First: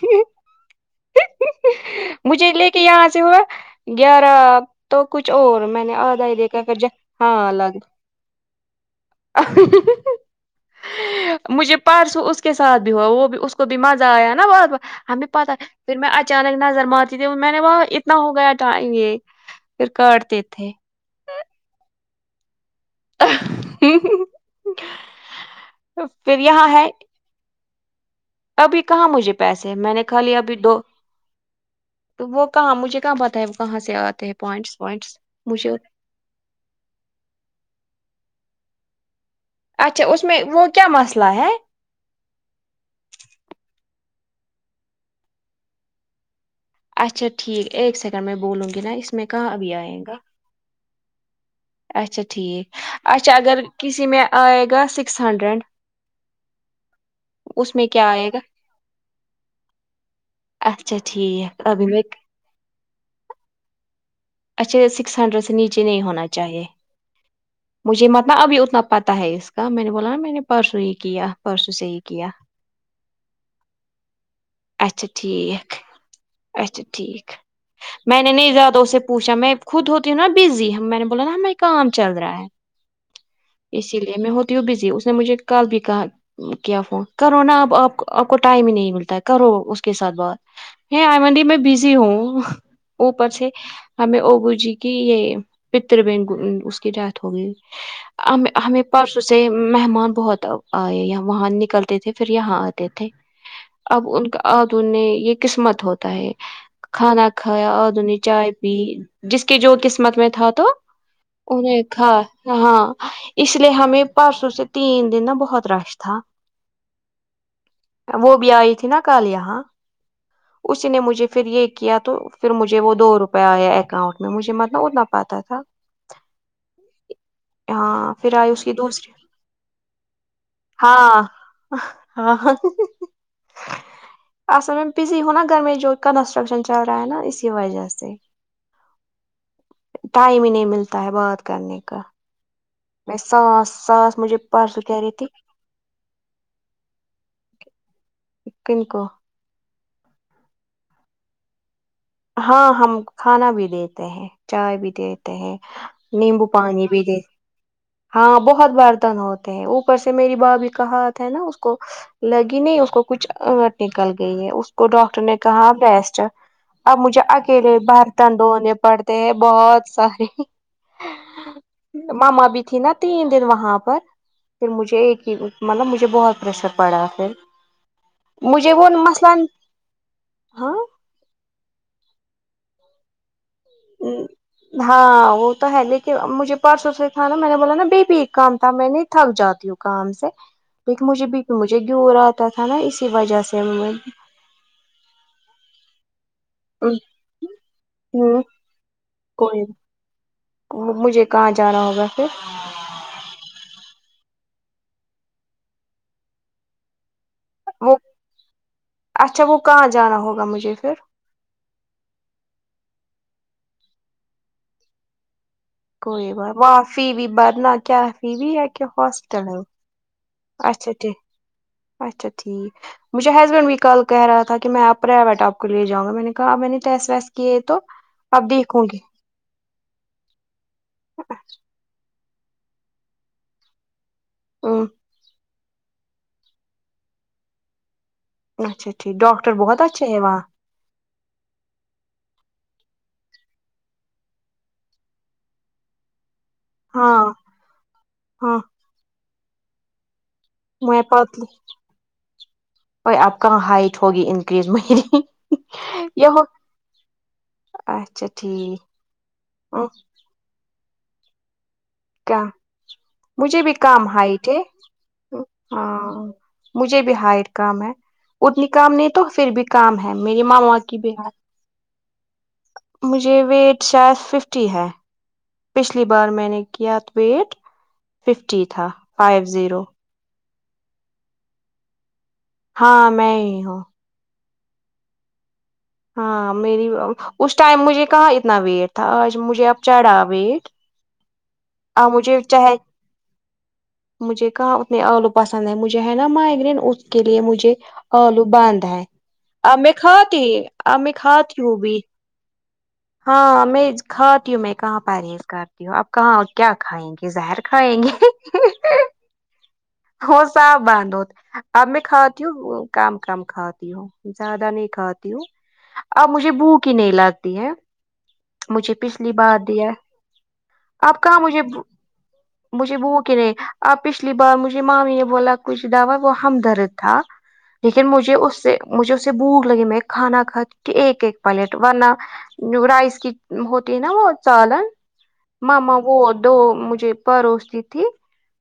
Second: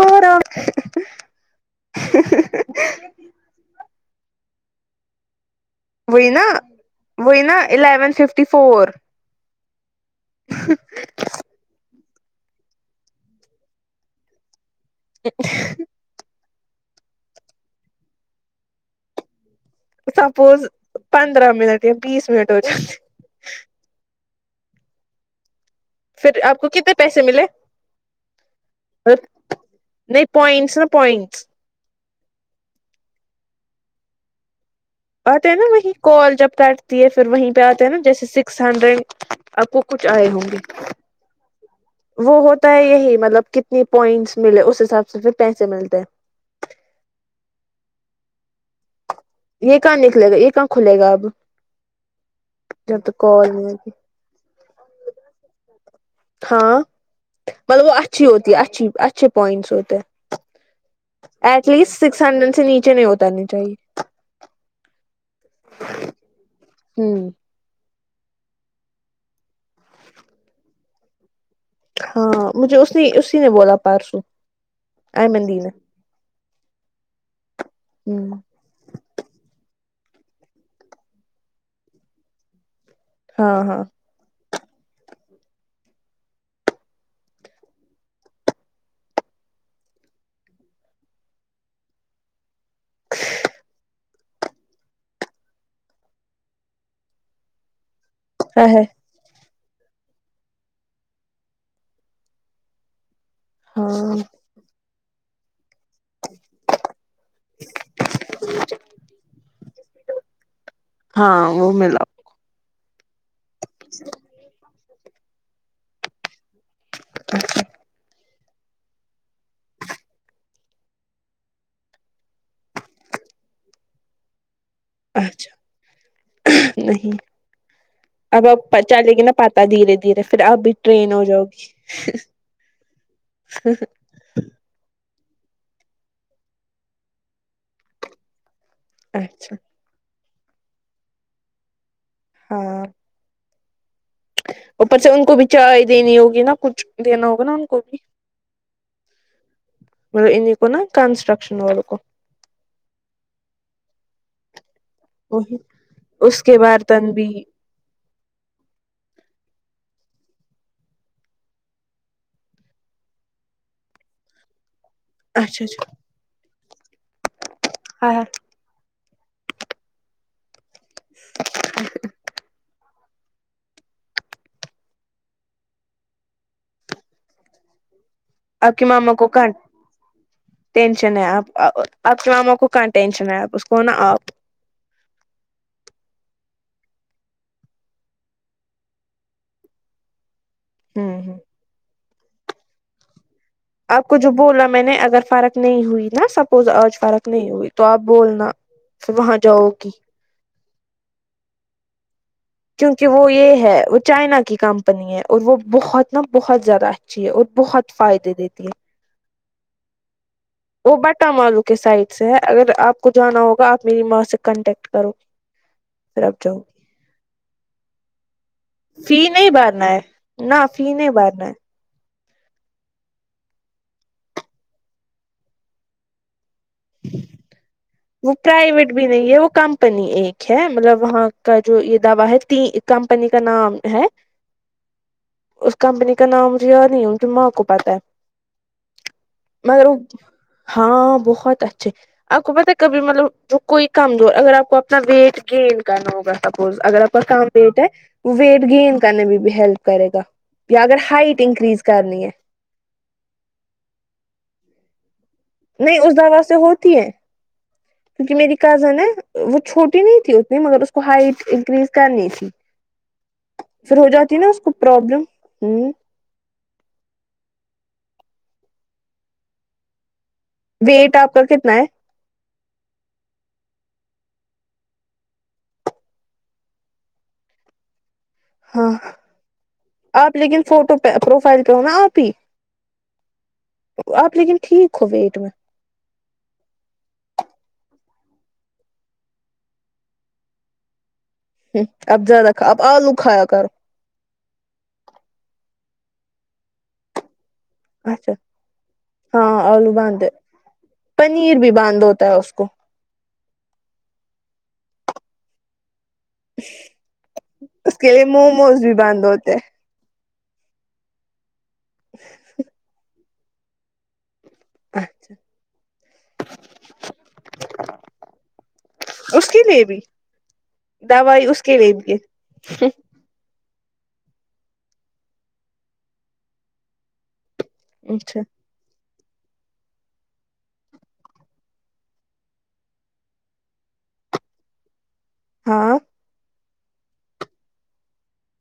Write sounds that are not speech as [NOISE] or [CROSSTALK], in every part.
وہی مجھے لے کے یہاں سے ہوا گیارہ تو کچھ اور میں نے آدھا وہئی ہی نا دیکھا پھر جا وہئی نا الیون ففٹی فور اہ [UNINTELLIGIBLE] ہ [INAUDIBLE] مجھے پرسوں اس کے ساتھ بھی ہوا وہ بھی اس کو بھی مزہ آیا ہے نا بت ب ہمیں پتا پھر میں اچانک نظر مارتی تھی میں نے وہ اتنا ہو گیا ٹائم یہ پھر کاٹتے سپوز تھے پندرہ منٹ یا بیس منٹ ہو جائے پھر یہاں ہے س ملے [UNINTELLIGIBLE] ابھی کہاں مجھے پیسے میں نے کھا نہیں ل ابھی دو پوائنٹس نا پوائنٹس تو وہ کہاں مجھے کہاں پتہ ہے وہ کہاں سے آتے ہیں پونٹس پونس آتے ہیں نا وہیں کال جب کاٹتی ہے پھر وہیں پہ آتے ہیں نا جیسے سکس ہنڈریڈ آپ کو اچھا کچھ اس آئے میں ہوں گے وہ کیا مسئلہ ہے وہ ہوتا ہے یہی مطلب کتنی پوائنٹس ملے اس حساب سے پھر پیسے ملتے ہیں اچھا ٹھیک ایک سیکنڈ میں بولوں گی نا اس میں ابھی یہ کہاں آئے نکلے گا یہ کہاں کھلے گا اب اچھا ٹھیک جب تک اچھا کال اگر نہیں آتی کسی میں آئے گا سکس ہنڈریڈ ہاں اس مطلب میں وہ کیا اچھی آئے گا ہوتی ہے اچھی اچھے پوائنٹس ہوتے اچھا ٹھیک ایٹ ابھی لیسٹ میں سکس ہنڈریڈ سے نیچے نہیں اترنی چاہیے اچھا سکس ہنڈریڈ سے نیچے نہیں ہونا چاہیے ہوں مجھے مت ن ابھی اتنا پتا ہے اس کا میں نے بولا نا میں نے پرسوں ہی کیا پرسوں سے ہی کیا ہاں مجھے اس نے اسی نے بولا پارسو اچھا آ مندی نے ٹھیک اچھا ٹھیک میں نے نہیں زیادہ اسے پوچھا میں خود ہوتی ہوں نا بزی میں نے بولا نا ہمیں کام چل رہا ہے ہاں ہاں اسی لیے میں ہوتی ہوں بزی اس نے مجھے کال بھی کہا کیا ف کرو نا ابپ آپ کو ٹائم ہی نہیں ملتا ہے کرو اس کے ساتھ بات آئی مڈی میں بزی ہوں اوپر سے ہمیں اوبو جی کی یہ پتر بین اس کی ڈیتھ ہوگئی ہم ہے ہمیں ہے پرس اس سے مہمان بہت آئے وہاں نکلتے تھے پھر یہاں آتے تھے اب ہاں ان کا آدون نے یہ قسمت ہوتا ہے کھانا کھایا آدنی چائے جس کی جو قسمت میں تھا تو ہاں وہ انہیں ملا کا ہاں اس لیے ہمیں پرسوں سے تین دن نا بہت رش تھا اچ [UNINTELLIGIBLE] وہ بھی آئی تھی نا کل یہاں اسی نے مجھے پھر یہ کیا تو پھر مجھے وہ دو روپے آیا اکاؤنٹ مجھے مت نہ اتنا پاتا تھا اچھا نہیں [UNINTELLIGIBLE] ہاں پھر اب آئی اس کی اب دوسری چلے گی نا پتا دھیرے دھیرے پھر اب بھی ٹرین ہاں ہو جاؤ گی [UNINTELLIGIBLE] [UNINTELLIGIBLE] اصل میں بزی ہوں نا گھر میں جو کنسٹرکشن چل رہا ہے نا اسی وجہ سے- اچھا- ٹائم ہی نہیں ملتا ہے بات کرنے کا- ہاں- بسس اوپر سے ان کو بھی چائے دینی ہوگی نا کچھ دینا ہوگا نا ان کو بھی- کن کو مطلب ان کو نا کنسٹرکشن والول کو- ہاں ہم کھانا بھی دیتے ہیں چائے بھی دیتے ہیں وہی اس نیمبو کے پانی بھی برتن د- ہاں بہت برتن ہوتے ہیں اوپر سے میری با بھی کہات ہے نا اس کو- لگی نہیں اس کو کچھٹ نکل گئی ہے اس کو ڈاکٹر نے اچھا کہا اچھا بیسٹ- اب مجھے اکیلے ہاں ہاں برتن دھونے پڑتے ہیں بہت سارے- ماما بی تھی ن- تین دن وہاں پر پھر مجھے ایک ہی مطلب مجھے بہت پریشر پڑا پھر- مجھے آپ کے وہ ماما کو کہاں نمبر- آپ، آپ کے ماما کو کہاں ٹینشن ہے آپ اس کو نا آپ- ہاں وہ تو ہے لیکن مجھے پرسوں سے تھا نا میں نے بولا نا بی بھی ایک کام تھا میں نہیں تھک جاتی ہوں- کام سے لکہ ہوں مجھے-مجھے گور آتا تھا نا اسی وجہ سے- آپ کو جو بولا میں نے اگر فارق نہیں ہوئی نا سب- آج فرق نہیں ہوگی تو آپ ہوں بولنا پ وہاں کوئی جاؤ گی- مجھے کہاں جانا ہوگا پھر- کیونکہ وہ یہ ہے وہ چائنا کی کمپنی ہے اور وہ بہت نا بہت زیادہ ہے- ا اور بہت وہ فائدے دیتی ہے اچھا وہ کہاں جانا ہوگا مجھے پھر وہ بٹ- چٹ ملو کے سائڈ سے ہے اگر آپ کو جانا ہوگا آپ میری ماں سے کانٹیکٹ کرو- پھر کوئی آپ واہ جاؤ وفی بھی برنا کیا فی بھی ہے- فی ہسپٹل نہیں ہے بھرنا نہ اچھا فی نہیں ٹھ- بھرنا ہے اچھا ٹھیک مجھے ہسبینڈ بھی کل کہہ رہا تھا کہ میں آپ پرائیویٹ آپ کو لے جاؤں گا میں نے- کہ میں نے ٹیس ویس کیے تو وہ اب دیکھوں پرائیویٹ گی بھی نہیں ہے وہ کمپنی ایک ہے مطلب وہاں کا جو یہ دا ہے تین- کمپنی کا نام ہے [UNINTELLIGIBLE] اس کمپنی کا نام مجھے یا نہیں مجھے میں آپ کو پتاہ ہے- اچھا ٹھیک ڈاکٹر بہت مگر وہ اچھے ہیں وہاں- ہاں بہت اچھے آ کوب ت کبھی مطلب جو کوئی کم دور اگر آپ کو اپنا ویٹ گینین کرنا ہوگا- سپوز اگر آپ ہاں کام ویٹ ہے وہ ہاں ویٹ گین کرنے میں بھی ہیلپ کرے گا یا اگر میں ہائٹ پتلی انکریز کرنی ہے- اور آپ کہاں ہائٹ ہوگی انکریز مری- نہیں اس دوا سے ہوتی ہے- اچھا کیونکہ میری ٹھیک کزن ہے وہ چھوٹی نہیں تھی اتنی مگر اس کو ہائٹ انکریز- کرنی کیا تھی مجھے بھی پھر کام ہو جاتی نا ہائٹ اس ہے کو پرابلم ہ ہاں- مجھے بھی ہائر کام ہے اتنی کام نہیں تو پھر بھی- کام ہے میری ماں ماں کی ویٹ بےحار آپ کا کتنا ہے مجھے ویٹ شاید ففٹی ہے پچھلی بار میں نے کیا ویٹ ففٹی تھا ہاں فائیو زیرو آپ لیکن فوٹو پہ پروفائل پہ ہ نا آپ ہی ہاں میں ہی ہوں آپ لیکن ٹھیک ہو ویٹ میں ہاں میری اس ٹائم مجھے کہاں اتنا ویٹ تھا آج مجھے اب چڑھا ویٹ ہ اور اب مجھے زیادہ کھ چاہے اب آلو کھایا کر مجھے کہاں اتنے آلو پسند ہے مجھے ہے نا مائگرین اس کے لیے مجھے اچھا آلو بانھ ہے ہاں آ میں آلو باند کھاتی آ میں پنیر کھاتی ہوں بھی باند ہوتا ہے اس کو ہاں میں کھاتی ہوں میں کہاں پا رہی ہ اس گھر آپ کہاں کیا کھائیں گے زہر اس کھائیں کے گے لیے موموز بھی باند ہوتے ہیں۔ ہو صاف بند ہو اب میں کھاتی ہوں کم کم کھاتی ہوں زیادہ نہیں کھاتی اچھا ہوں اب مجھے بھوک ہی نہیں لگتی ہے مجھے پچھلی اس بار کے لیے دیا بھی آپ کہاں دوائی مجھے اس کے لیے بھی مجھے بو کہہ آپ پچھلی بار مجھے مامی نے بولا کچھ دعوا وہ ہمدرد تھا لیکن مجھے اچھا اس سے مجھے اسے بھوک لگی میں کھانا کھا ایک ایک پلیٹ ورنہ رائس کی ہوتی ہے نا وہ چالن ہاں ماما وہ دو مجھے پروس دی تھی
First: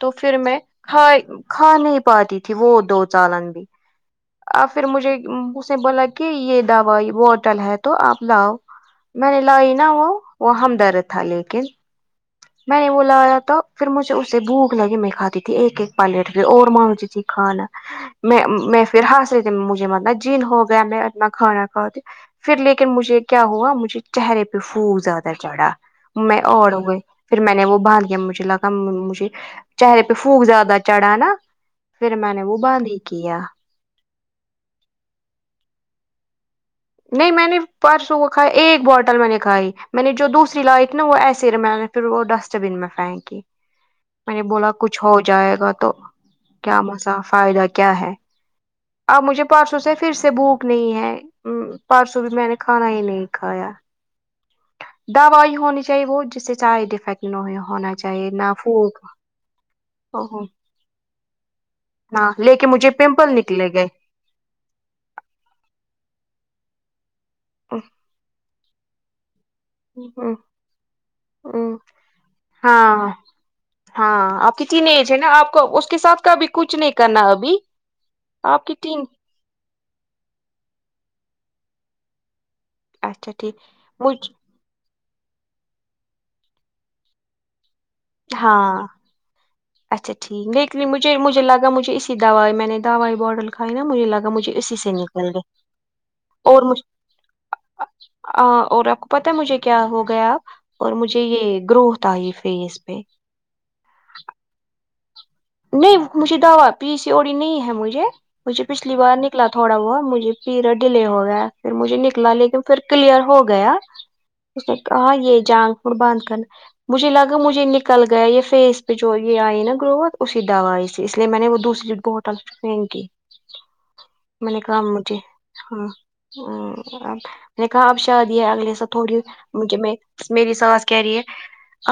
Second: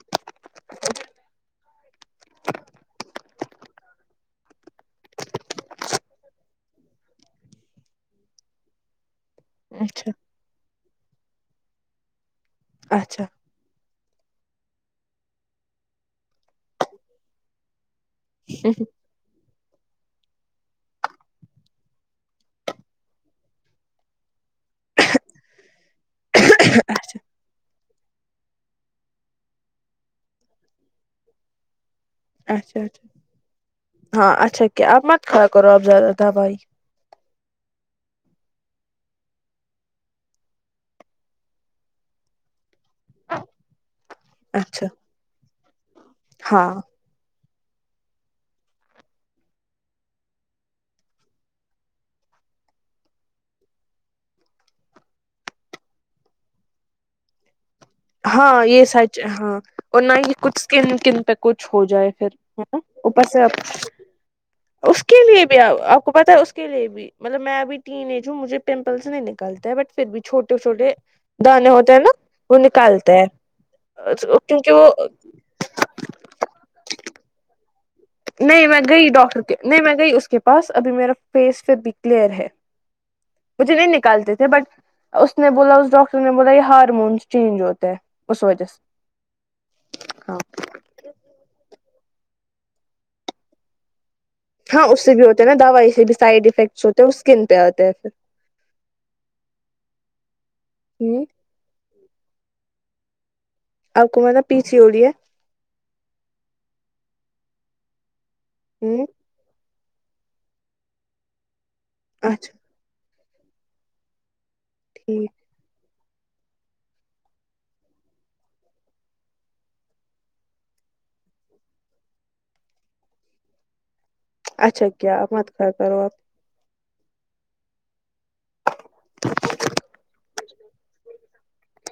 تو پھر میں ک کھا نہیں پاتی تھی وہ دو چالن بھی اور پھر مجھے اس نے بولا کہ یہ دوائی بوٹل ہے تو آپ لاؤ میں نے لائی نا وہ اچھا وہ ہمدرد تھا لیکن میں نے وہ اچھا لایا تو پھر مجھے اسے بھوک لگی میں کھاتی تھی ایک ایک پلیٹ اور مجھے تی کھانا میں میں اچھا پھر ہاستے مجھے متنا جن ہو گیا میں اتنا کھانا کتی پھر لیکن مجھے کیا ہوا مجھے چہرے پہ پوول زیادہ چڑھا میں اور ہو گئی پھر میں نے وہ باند دیا مجھے لگا مجھے چہرے پہ پھونک زیادہ چڑھا نا پھر میں نے وہ اچھا باند ہی اچھا کیا ہاں اچا کہ آپ ما ک خیا کرو آپ زیادہ دوائ نہیں میں نے پرسوں وہ کھ ایک بوٹل میں نے کھائی میں نے جو دوسری لائی تھی نا وہ ایسے میں پھر وہ ڈسٹ بین میں پھینک میں نے بولا اچھا کچھ ہو جائے گا تو ہاں کیا مسا فائدہ کیا ہے اب مجھے پرسوں سے پھر سے بھوک نہیں ہے ہ پرسو بھی میں نے کھانا ہی نہیں کایا دوائی ہونی چاہیے وہ جس سے سائڈ افیکٹ ہونا چاہیے نہ ہاں یہ پھوک سچ ہاں اور نہ یہ کچھ کن کن پہ کچھ ہو جائے پھر ہاں لیکن نا مجھے اوپر پمپل سے آ نکلے گئے اس کے لیے بھی آپ کو پت ہے اس کے لیے بھی مطلب میں اب ٹین ایج ہوں مجھے پمپلس نہیں نکلتا بٹ پھر بھی چھوٹے چھوٹے دانے ہوتے ہیں نا [UNINTELLIGIBLE] ہاں نکالتے ہیں ہاں آپ کی کیونکہ وہ تین ایج ہے نا آپ اس کے ساتھ کابھی کچھ نہیں کرنا ابھی آپ نہیں کی میں تین گئی ڈاکٹر کے نہیں میں گئی اس کے پاس ابھی میرا فیس پھر بھی کلیئر ہے اچھا ٹھیک مجھے نہیں مجھ نکالتے تھے بٹ اس نے بولا اس ڈاکٹر نے بولا یہ ہارمون چینج ہوتا ہے اس وجہ سے ہاں اچھاٹھیک مجھے مجھے لگا مجھے اسی دوائی میں نے دوائی باٹل کھائی نا مجھے لگا مجھے اسی ہاں سے اس بھی نکل گ ہوتا ہے نا دوائی سے بھی سائڈ اور م افیکٹس ہوتے ہیں وہ اسکن پہ آتے ہیں پھر ہ اور ر پتا مجھے کیا ہو گیا اور مجھے ہوں یہ گروھ آئی فیس پہ آپ کو میں نا پیچھیے ہو رہی ہے نہیں مجھے دعوا پی سی اوڑی نہیں ہے مجھے مجھے ہے پچھلی ہ بار ن ن تھوڑا بہت مجھے پیریڈ ڈیے ہو گیا پھر مجھے نکلا اچھا لیکن پھر کلیئر ہو گیا اس نے کہا ٹھیک یہ جان بند کرنا مجھے لگا مجھے نکل گیا یہ فیس پہ جو یہ آئی نا گروت اسی دعا آئی سے اس لیے میں نے وہ دوسری لٹ کو ہوٹال چ ان کی میں نے کام اچھا مجھے کیا آپ مت کھایا ہاں کرو آپ اب [UNINTELLIGIBLE] میں نے کہا اب شادی ہے اگلے سال تھوڑی مجھے میں میری ساس کہہ رہی ہے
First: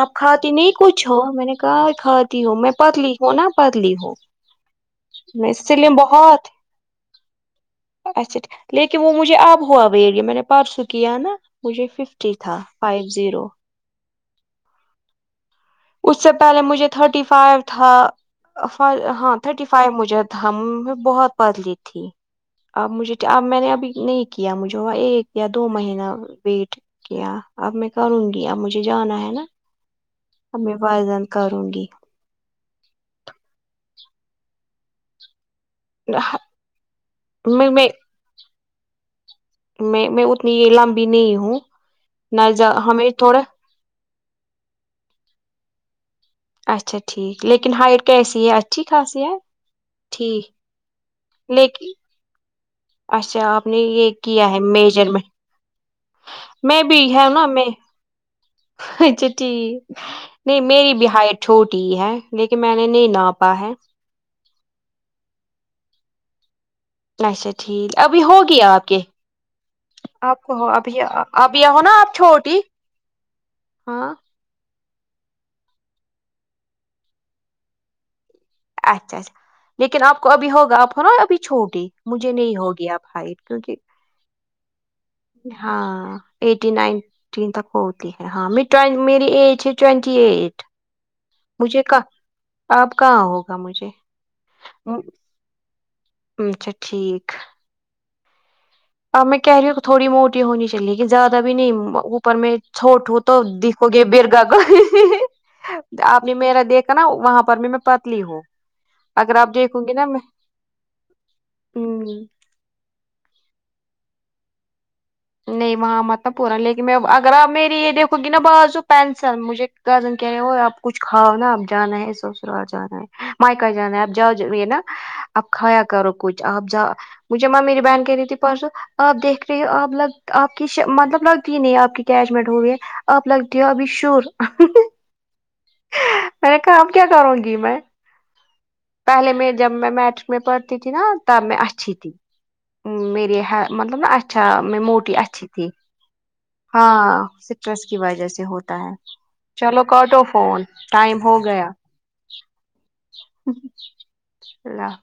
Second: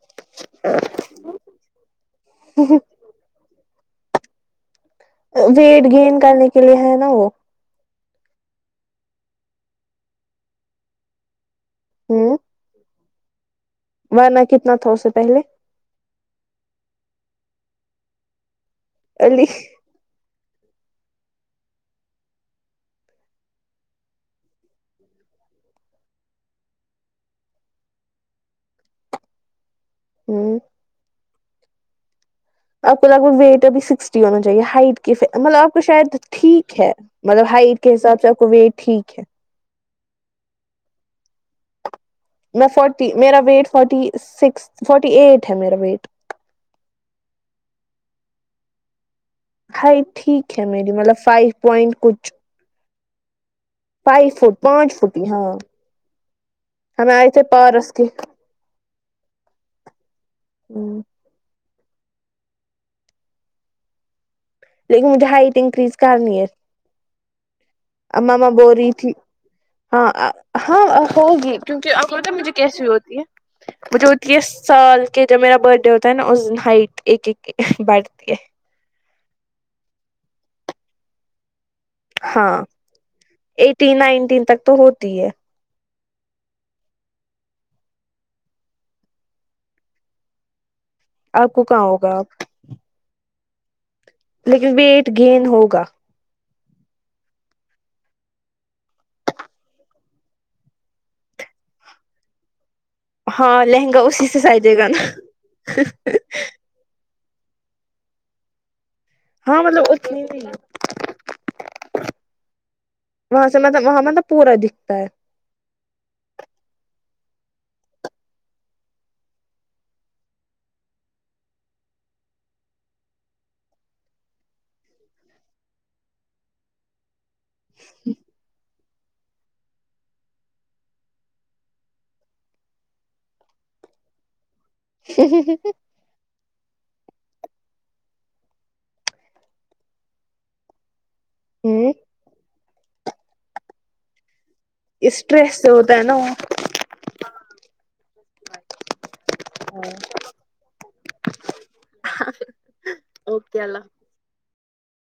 آپ کھاتی نہیں کچھ ہو میں نے کہا کھاتی ہو میں پتلی ہوں نا پتلی ہو ویٹ گینین کرنے کے لیے ہے نا وہ اچھا لیکن وہ مجھے اب ہوا بی میں نے پرسوں کیا ہے نا مجھے ففٹی ہ تھا فائیو زیرو ورنہ کتنا تھا اسے پہلے اس سے پہلے مجھے تھرٹی فائیو تھا ہاں علی تھرٹی فائیو مجھے ہم نے بہت بدلی تھی اب مجھے اب میں نے ابھی نہیں کیا مجھے وہ ایک یا دو مہینہ ویٹ کیا اب میں کروں گی اب مجھے جانا ہے نا ہ اب میں فزند کروں گی آپ کو لگ ویٹ اب سکسٹی ہونا چاہیے ہائٹ کی مطلب آپ آ کو شاید ٹھیک ہے مطلب میں ہائٹ کے حساب سے آپ کو ویٹ ٹھیک ہے میں میں اتنی یہ لمبی نہیں ہوں نہ میں زیا- فورٹی ہمیں تھوڑا میرا weight forty six forty eight ہے میرا ویٹ اچھا ٹھیک لیکن ہائٹ کیسی ہے اچھی خاص ہے ہائی ٹھیک ہے میری مطلب فائیو لیکن پوائنٹ کچھ اچھا آپ نے یہ فائیو کیا ہے فٹ پانچ فٹ میجرمنٹ ہاں میں بھی ہمیں آئے ہوں تھے نا میں پارس کے اچ چٹ نہیں میری ب ہائ چھوٹی ہی ہے لیکن میں نے نہیں نا پا ہے لیکن مجھے ہائٹ انکریز کرنی ہے اچھا ٹھیک ابھی امماما ہوگی بوور آپ کے تھی [UNINTELLIGIBLE] ہاں آپ کو ہو ہاں ابھی ہوگی ابھی ہو کیونکہ نا آپ ا مجھے چھوٹی کیسی ہوتی ہے مجھے ہاں ہوتی ہے سال کے جب میرا برتھ ڈے ہوتا ہے نا اس دن ہائٹ ایک ایک بڑھتی ہے اچھا اچھا لیکن آپ کو ابھی ہوگا آپ ہو نا ابھی چھوٹی مجھے نہیں ہاں ہوگی آپ ہائٹ کیونکہ ایٹ نائنٹیین تک تو ہوتی ہے ہاں [INAUDIBLE] ایٹی نائنٹی تک ہوتی ہے ہاں میری ایج ہے ٹوینٹی ایٹ آپ کو کہاں مجھے کہ ہوگا آپ آپ کہاں ہوگا مجھے لیکن ویٹ گینین ہوگا اچھا ٹھیک اب میں کہہ رہی ہوں تھوڑی موٹی ہونی چاہیے کہ زیادہ بھی نہیں اوپر میں چھوٹ ہو تو ہاں دیککھو لہنگا گے اسی سے بیرگا گ سجے گا نا آپ نے میرا دیکھا نا وہاں پر بھی میں پتلی ہوں اگر آپ ہاں دیکھوں مطلب گی نا میں اتنی نہیں وہاں سے مطلب وہاں مطلب پورا دکھتا ہے نہیں وہاں مت پورا لیکن میں اگر آپ میری یہ دیکھو گی نا بازو پینسل مجھے ن کہہ رہے ہو آپ کچھاؤ نا آپ جانا ہے سسرال جانا ہے مائیک جانا ہے آب جاؤ نا اپ کھایا کرو کچھ آپ جا مجھے ماں میری بہن کہہ رہی تھی پرارسوں آپ دیکھ رہی ہو آپ لگ آپ کی مطلب لگتی نہیں آپ کی اٹیچمنٹ ہو گئی ہے آپ لگتی ہو ابھی شور [UNINTELLIGIBLE] میں نے کام کیا کروں گی میں پہلے میں جب میں میٹک میں پڑھتی تھی نا تب میں ہ اچھی تھی میرری مطلب نا اچھا میں موٹی اچھی اسٹریس تھی سے ہوتا ہے نا ہاں سٹرس کی وجہ سے ہوتا ہے چلو کاٹ آف فون ٹائم ہو گیا [UNINTELLIGIBLE] اللہ حافظ